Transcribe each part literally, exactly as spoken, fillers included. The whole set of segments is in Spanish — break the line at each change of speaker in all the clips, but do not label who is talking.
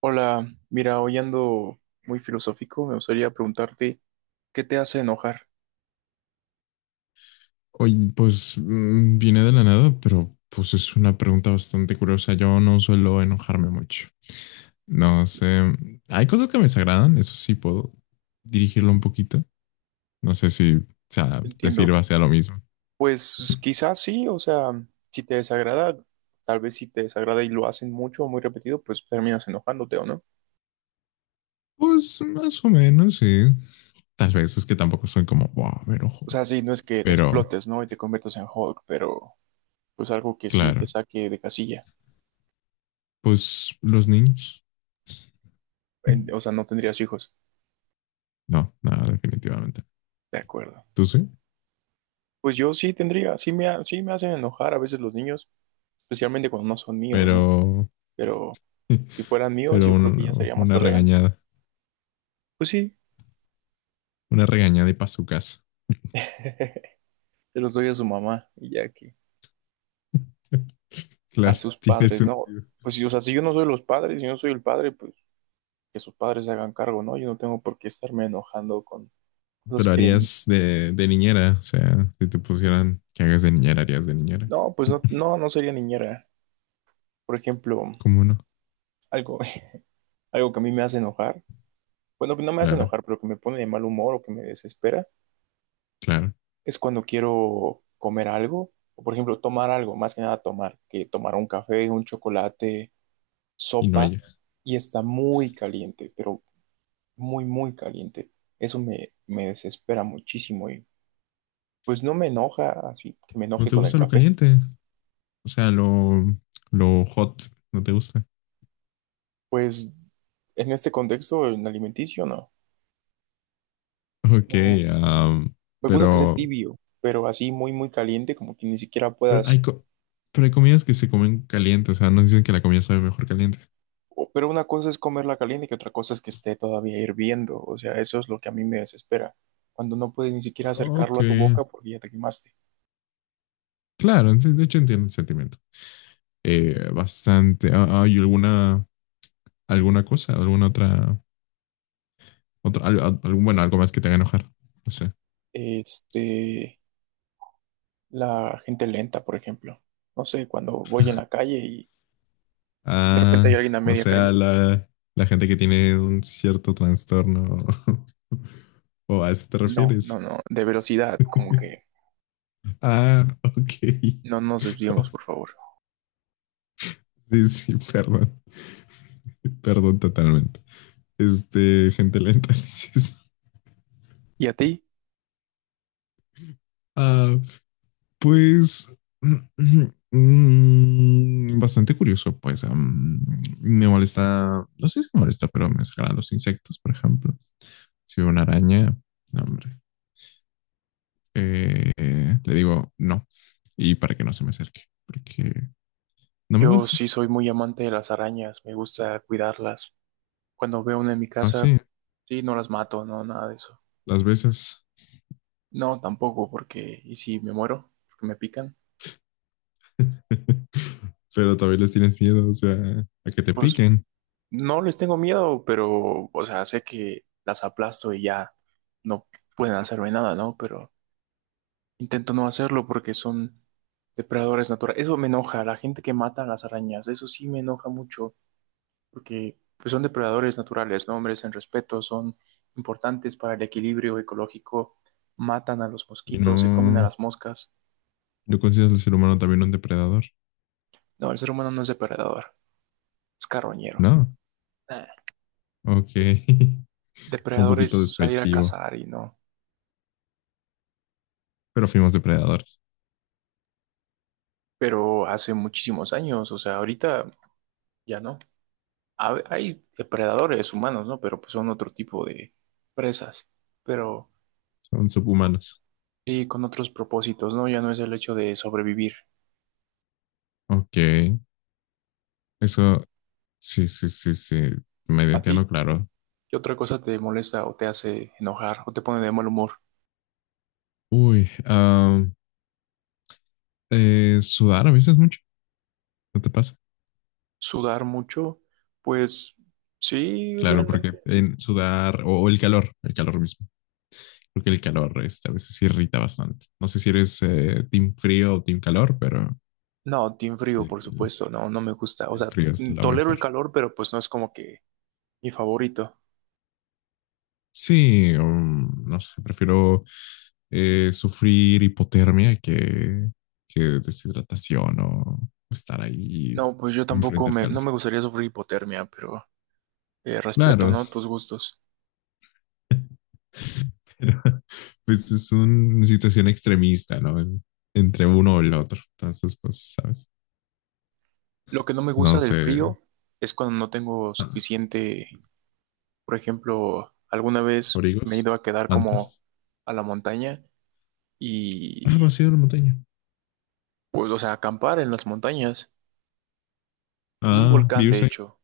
Hola, mira, hoy ando muy filosófico, me gustaría preguntarte, ¿qué te hace enojar?
Oye, pues mm, viene de la nada, pero pues es una pregunta bastante curiosa. Yo no suelo enojarme mucho. No sé, hay cosas que me desagradan, eso sí puedo dirigirlo un poquito. No sé si, o sea, te
Entiendo.
sirva sea lo mismo.
Pues quizás sí, o sea, si te desagrada, tal vez si te desagrada y lo hacen mucho o muy repetido, pues terminas enojándote, ¿o no?
Pues más o menos, sí. Tal vez es que tampoco soy como, wow, me enojo.
O sea, sí, no es que
Pero,
explotes, ¿no? Y te conviertas en Hulk, pero pues algo que sí te
claro,
saque de casilla.
pues los niños.
En- o sea, no tendrías hijos,
No, nada, definitivamente.
de acuerdo.
Tú sí,
Pues yo sí tendría, sí me, ha- sí me hacen enojar a veces los niños, especialmente cuando no son míos, ¿no?
pero,
Pero si fueran míos,
pero
yo creo que ya
un-
sería más
una
tolerante.
regañada,
Pues sí,
una regañada y pa' su casa.
se los doy a su mamá y ya que a
Claro,
sus
tiene
padres, ¿no?
sentido.
Pues si, o sea, si yo no soy los padres, si yo no soy el padre, pues que sus padres se hagan cargo, ¿no? Yo no tengo por qué estarme enojando con cosas
Pero
que ni-
harías de, de niñera, o sea, si te pusieran que hagas de niñera, harías de niñera.
no, pues no, no, no sería niñera. Por ejemplo,
¿Cómo no?
algo, algo que a mí me hace enojar, bueno, que no me hace
Claro,
enojar, pero que me pone de mal humor o que me desespera,
claro.
es cuando quiero comer algo, o por ejemplo, tomar algo, más que nada tomar, que tomar un café, un chocolate,
Y no
sopa,
hay.
y está muy caliente, pero muy, muy caliente. Eso me, me desespera muchísimo y pues no me enoja así que me
¿No
enoje
te
con el
gusta lo
café.
caliente? O sea, lo, lo hot, ¿no te gusta?
Pues en este contexto, en alimenticio, no.
Ok,
No,
am,
me gusta que sea
pero,
tibio, pero así muy, muy caliente, como que ni siquiera
pero hay,
puedas.
co- pero hay comidas que se comen caliente, o sea, nos dicen que la comida sabe mejor caliente.
o- Pero una cosa es comerla caliente que otra cosa es que esté todavía hirviendo. O sea, eso es lo que a mí me desespera. Cuando no puedes ni siquiera
Ok,
acercarlo a tu boca porque ya te quemaste.
claro, ent- de hecho entiendo el sentimiento. Eh, bastante. Ah, ¿hay alguna, alguna cosa, alguna otra otro, al- al- algún, bueno, algo más que te haga enojar? No sé.
Este, la gente lenta, por ejemplo. No sé, cuando voy en la calle y de repente hay
Ah,
alguien a
o
media
sea,
calle.
la, la gente que tiene un cierto trastorno. ¿O a eso te
No, no,
refieres?
no, de velocidad, como que
Ah, ok.
no nos desviemos, por favor.
Sí, sí, perdón. Perdón totalmente. Este, gente lenta, dices.
¿Y a ti?
Ah, pues. mm, bastante curioso, pues. am, me molesta. No sé si me molesta, pero me sacan los insectos, por ejemplo. Si veo una araña, no, hombre. eh, le digo no. Y para que no se me acerque, porque no me
Yo
gusta.
sí soy muy amante de las arañas, me gusta cuidarlas. Cuando veo una en mi casa,
Así,
sí, no las mato, no, nada de eso.
las veces.
No, tampoco, porque, ¿y si me muero? Porque me pican.
Pero también les tienes miedo, o sea, a que te
Pues
piquen.
no les tengo miedo, pero, o sea, sé que las aplasto y ya no pueden hacerme nada, ¿no? Pero intento no hacerlo porque son depredadores naturales. Eso me enoja, la gente que mata a las arañas, eso sí me enoja mucho. Porque pues, son depredadores naturales, ¿no? Hombres en respeto, son importantes para el equilibrio ecológico, matan a los
Y
mosquitos, se comen a
no,
las moscas.
no consideras al ser humano también un depredador.
No, el ser humano no es depredador, es carroñero.
No,
Ah,
ok. Un
depredador
poquito
es salir a
despectivo.
cazar y no,
Pero fuimos depredadores.
pero hace muchísimos años, o sea, ahorita ya no. Ha- Hay depredadores humanos, ¿no? Pero pues son otro tipo de presas, pero
Son
co-
subhumanos.
sí con otros propósitos, ¿no? Ya no es el hecho de sobrevivir.
Ok. Eso, sí, sí, sí, sí. Me
¿A
entiendo
ti
claro.
qué otra cosa te molesta o te hace enojar o te pone de mal humor?
Uy, ah, eh, sudar a veces mucho. ¿No te pasa?
¿Sudar mucho? Pues sí,
Claro, porque
realmente.
en sudar o, o el calor, el calor mismo, porque el calor este, a veces irrita bastante. No sé si eres eh, team frío o team calor, pero
No, team frío, por
el,
supuesto, no, no me gusta. O
el
sea,
frío es
mm,
lo
tolero
mejor.
el calor, pero pues no es como que mi favorito.
Sí, um, no sé, prefiero eh, sufrir hipotermia que, que deshidratación o estar ahí
No, pues yo tampoco
enfrente del
me,
calor.
no me gustaría sufrir hipotermia, pero eh, respeto,
Claro,
¿no?
s-
Tus gustos.
pero pues es una situación extremista, ¿no? Es entre uno o el otro. Entonces, pues, ¿sabes?
Lo que no me
No
gusta del
sé.
frío es cuando no tengo
Ah,
suficiente, por ejemplo, alguna vez me he
abrigos,
ido a quedar como
mantas.
a la montaña
Ah,
y
vacío de la montaña.
pues, o sea, acampar en las montañas, en un
Ah,
volcán
vives
de
ahí,
hecho,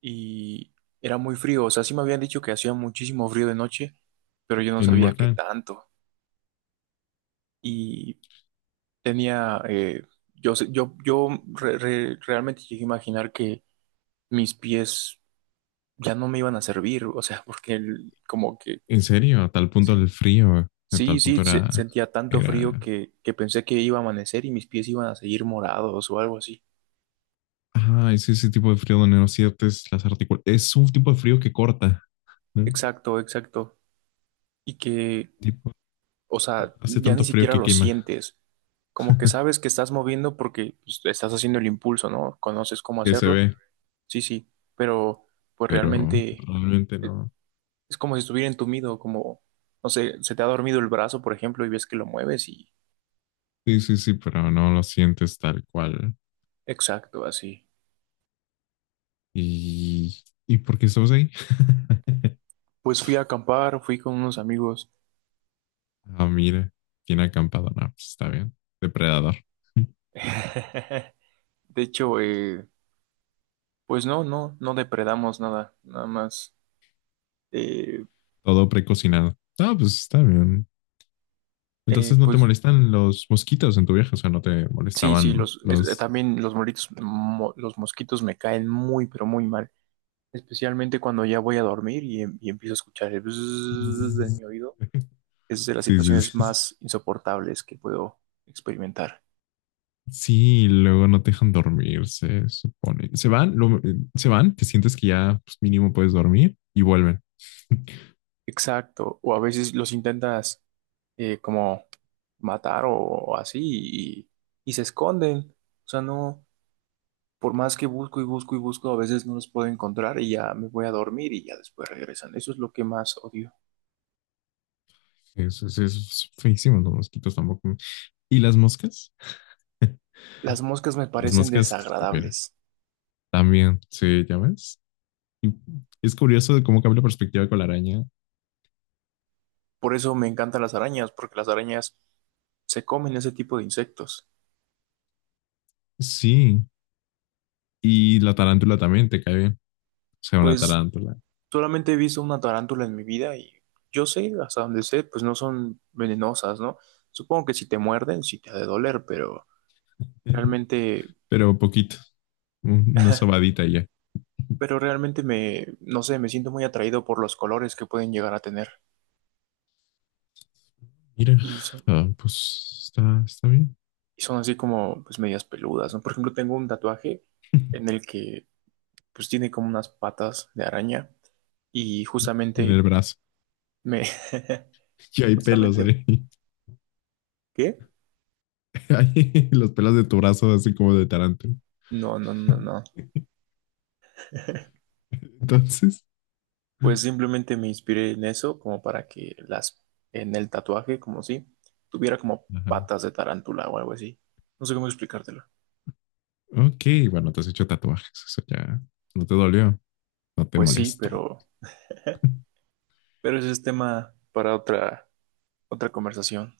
y era muy frío, o sea, sí me habían dicho que hacía muchísimo frío de noche, pero yo no
en un
sabía qué
volcán.
tanto, y tenía, eh, yo, sé- yo, yo re- re- realmente llegué a imaginar que mis pies ya no me iban a servir, o sea, porque el- como que,
En serio, a tal punto
sí,
el frío, a
sí,
tal punto
sí, se-
era,
sentía tanto frío
era,
que, que pensé que iba a amanecer y mis pies iban a seguir morados o algo así.
ah, es ese tipo de frío donde no sientes las articulaciones. Es un tipo de frío que corta, ¿no?
Exacto, exacto. Y que
Tipo,
o sea,
hace
ya
tanto
ni
frío
siquiera
que
lo
quema,
sientes. Como que sabes que estás moviendo porque pues, estás haciendo el impulso, ¿no? Conoces cómo
que se
hacerlo.
ve,
Sí, sí, pero pues
pero
realmente
realmente
eh,
no.
es como si estuviera entumido, como, no sé, se te ha dormido el brazo, por ejemplo, y ves que lo mueves y...
Sí, sí, sí, pero no lo sientes tal cual.
Exacto, así.
¿Y, ¿y por qué estamos ahí?
Pues fui a acampar, fui con unos amigos.
Ah, mire, bien acampado. No, pues está bien. Depredador.
De hecho, eh, pues no, no, no depredamos nada, nada más. Eh,
Todo precocinado. Ah, pues está bien.
eh,
Entonces no te
pues
molestan los mosquitos en tu viaje, o sea, no te
sí, sí,
molestaban
los, es- eh,
los...
también los moritos, mo- los mosquitos me caen muy, pero muy mal. Especialmente cuando ya voy a dormir y, em- y empiezo a escuchar el bzzz en
Sí,
mi oído. Es de las
sí,
situaciones
sí.
más insoportables que puedo experimentar.
Sí, luego no te dejan dormir, se supone. Se van, lo- eh, se van, te sientes que ya pues, mínimo puedes dormir y vuelven.
Exacto. O a veces los intentas eh, como matar o así y, y se esconden. O sea, no, por más que busco y busco y busco, a veces no los puedo encontrar y ya me voy a dormir y ya después regresan. Eso es lo que más odio.
Eso es, eso es feísimo, los mosquitos tampoco. ¿Y las moscas?
Las moscas me
Las
parecen
moscas, ¿qué opinan?
desagradables.
También, sí, ya ves. Y es curioso de cómo cambia la perspectiva con la araña.
Por eso me encantan las arañas, porque las arañas se comen ese tipo de insectos.
Sí, y la tarántula también te cae bien. O sea, una
Pues
tarántula,
solamente he visto una tarántula en mi vida y yo sé, hasta donde sé, pues no son venenosas, ¿no? Supongo que si te muerden, sí te ha de doler, pero realmente,
pero poquito, un- una sobadita y ya.
pero realmente me, no sé, me siento muy atraído por los colores que pueden llegar a tener.
Mira,
Y son,
ah, pues está, está bien.
y son así como, pues medias peludas, ¿no? Por ejemplo, tengo un tatuaje en el que, pues tiene como unas patas de araña y
En
justamente
el brazo.
me,
Y hay pelos
justamente,
ahí.
¿qué?
Hay los pelos de tu brazo, así como de tarántula.
No, no, no, no.
Entonces,
Pues simplemente me inspiré en eso como para que las, en el tatuaje, como si tuviera como
ajá.
patas de tarántula o algo así. No sé cómo explicártelo.
Ok, bueno, te has hecho tatuajes. Eso ya no te dolió, no te
Pues sí,
molestó.
pero, pero ese es tema para otra, otra conversación.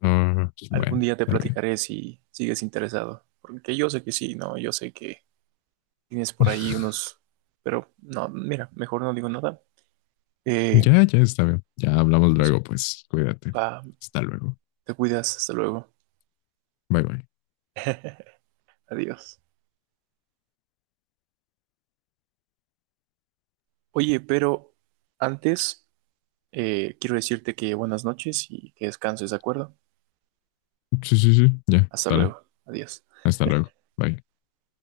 Ah, pues,
Algún
bueno,
día te
está bien.
platicaré si sigues interesado, porque yo sé que sí, no, yo sé que tienes por ahí unos, pero no, mira, mejor no digo nada. Eh,
Ya, ya está bien. Ya hablamos
pues,
luego, pues cuídate.
va,
Hasta luego.
te cuidas, hasta luego,
Bye, bye.
adiós. Oye, pero antes eh, quiero decirte que buenas noches y que descanses, ¿de acuerdo?
Sí, sí, sí. Ya,
Hasta
dale.
luego. Adiós.
Hasta luego. Bye.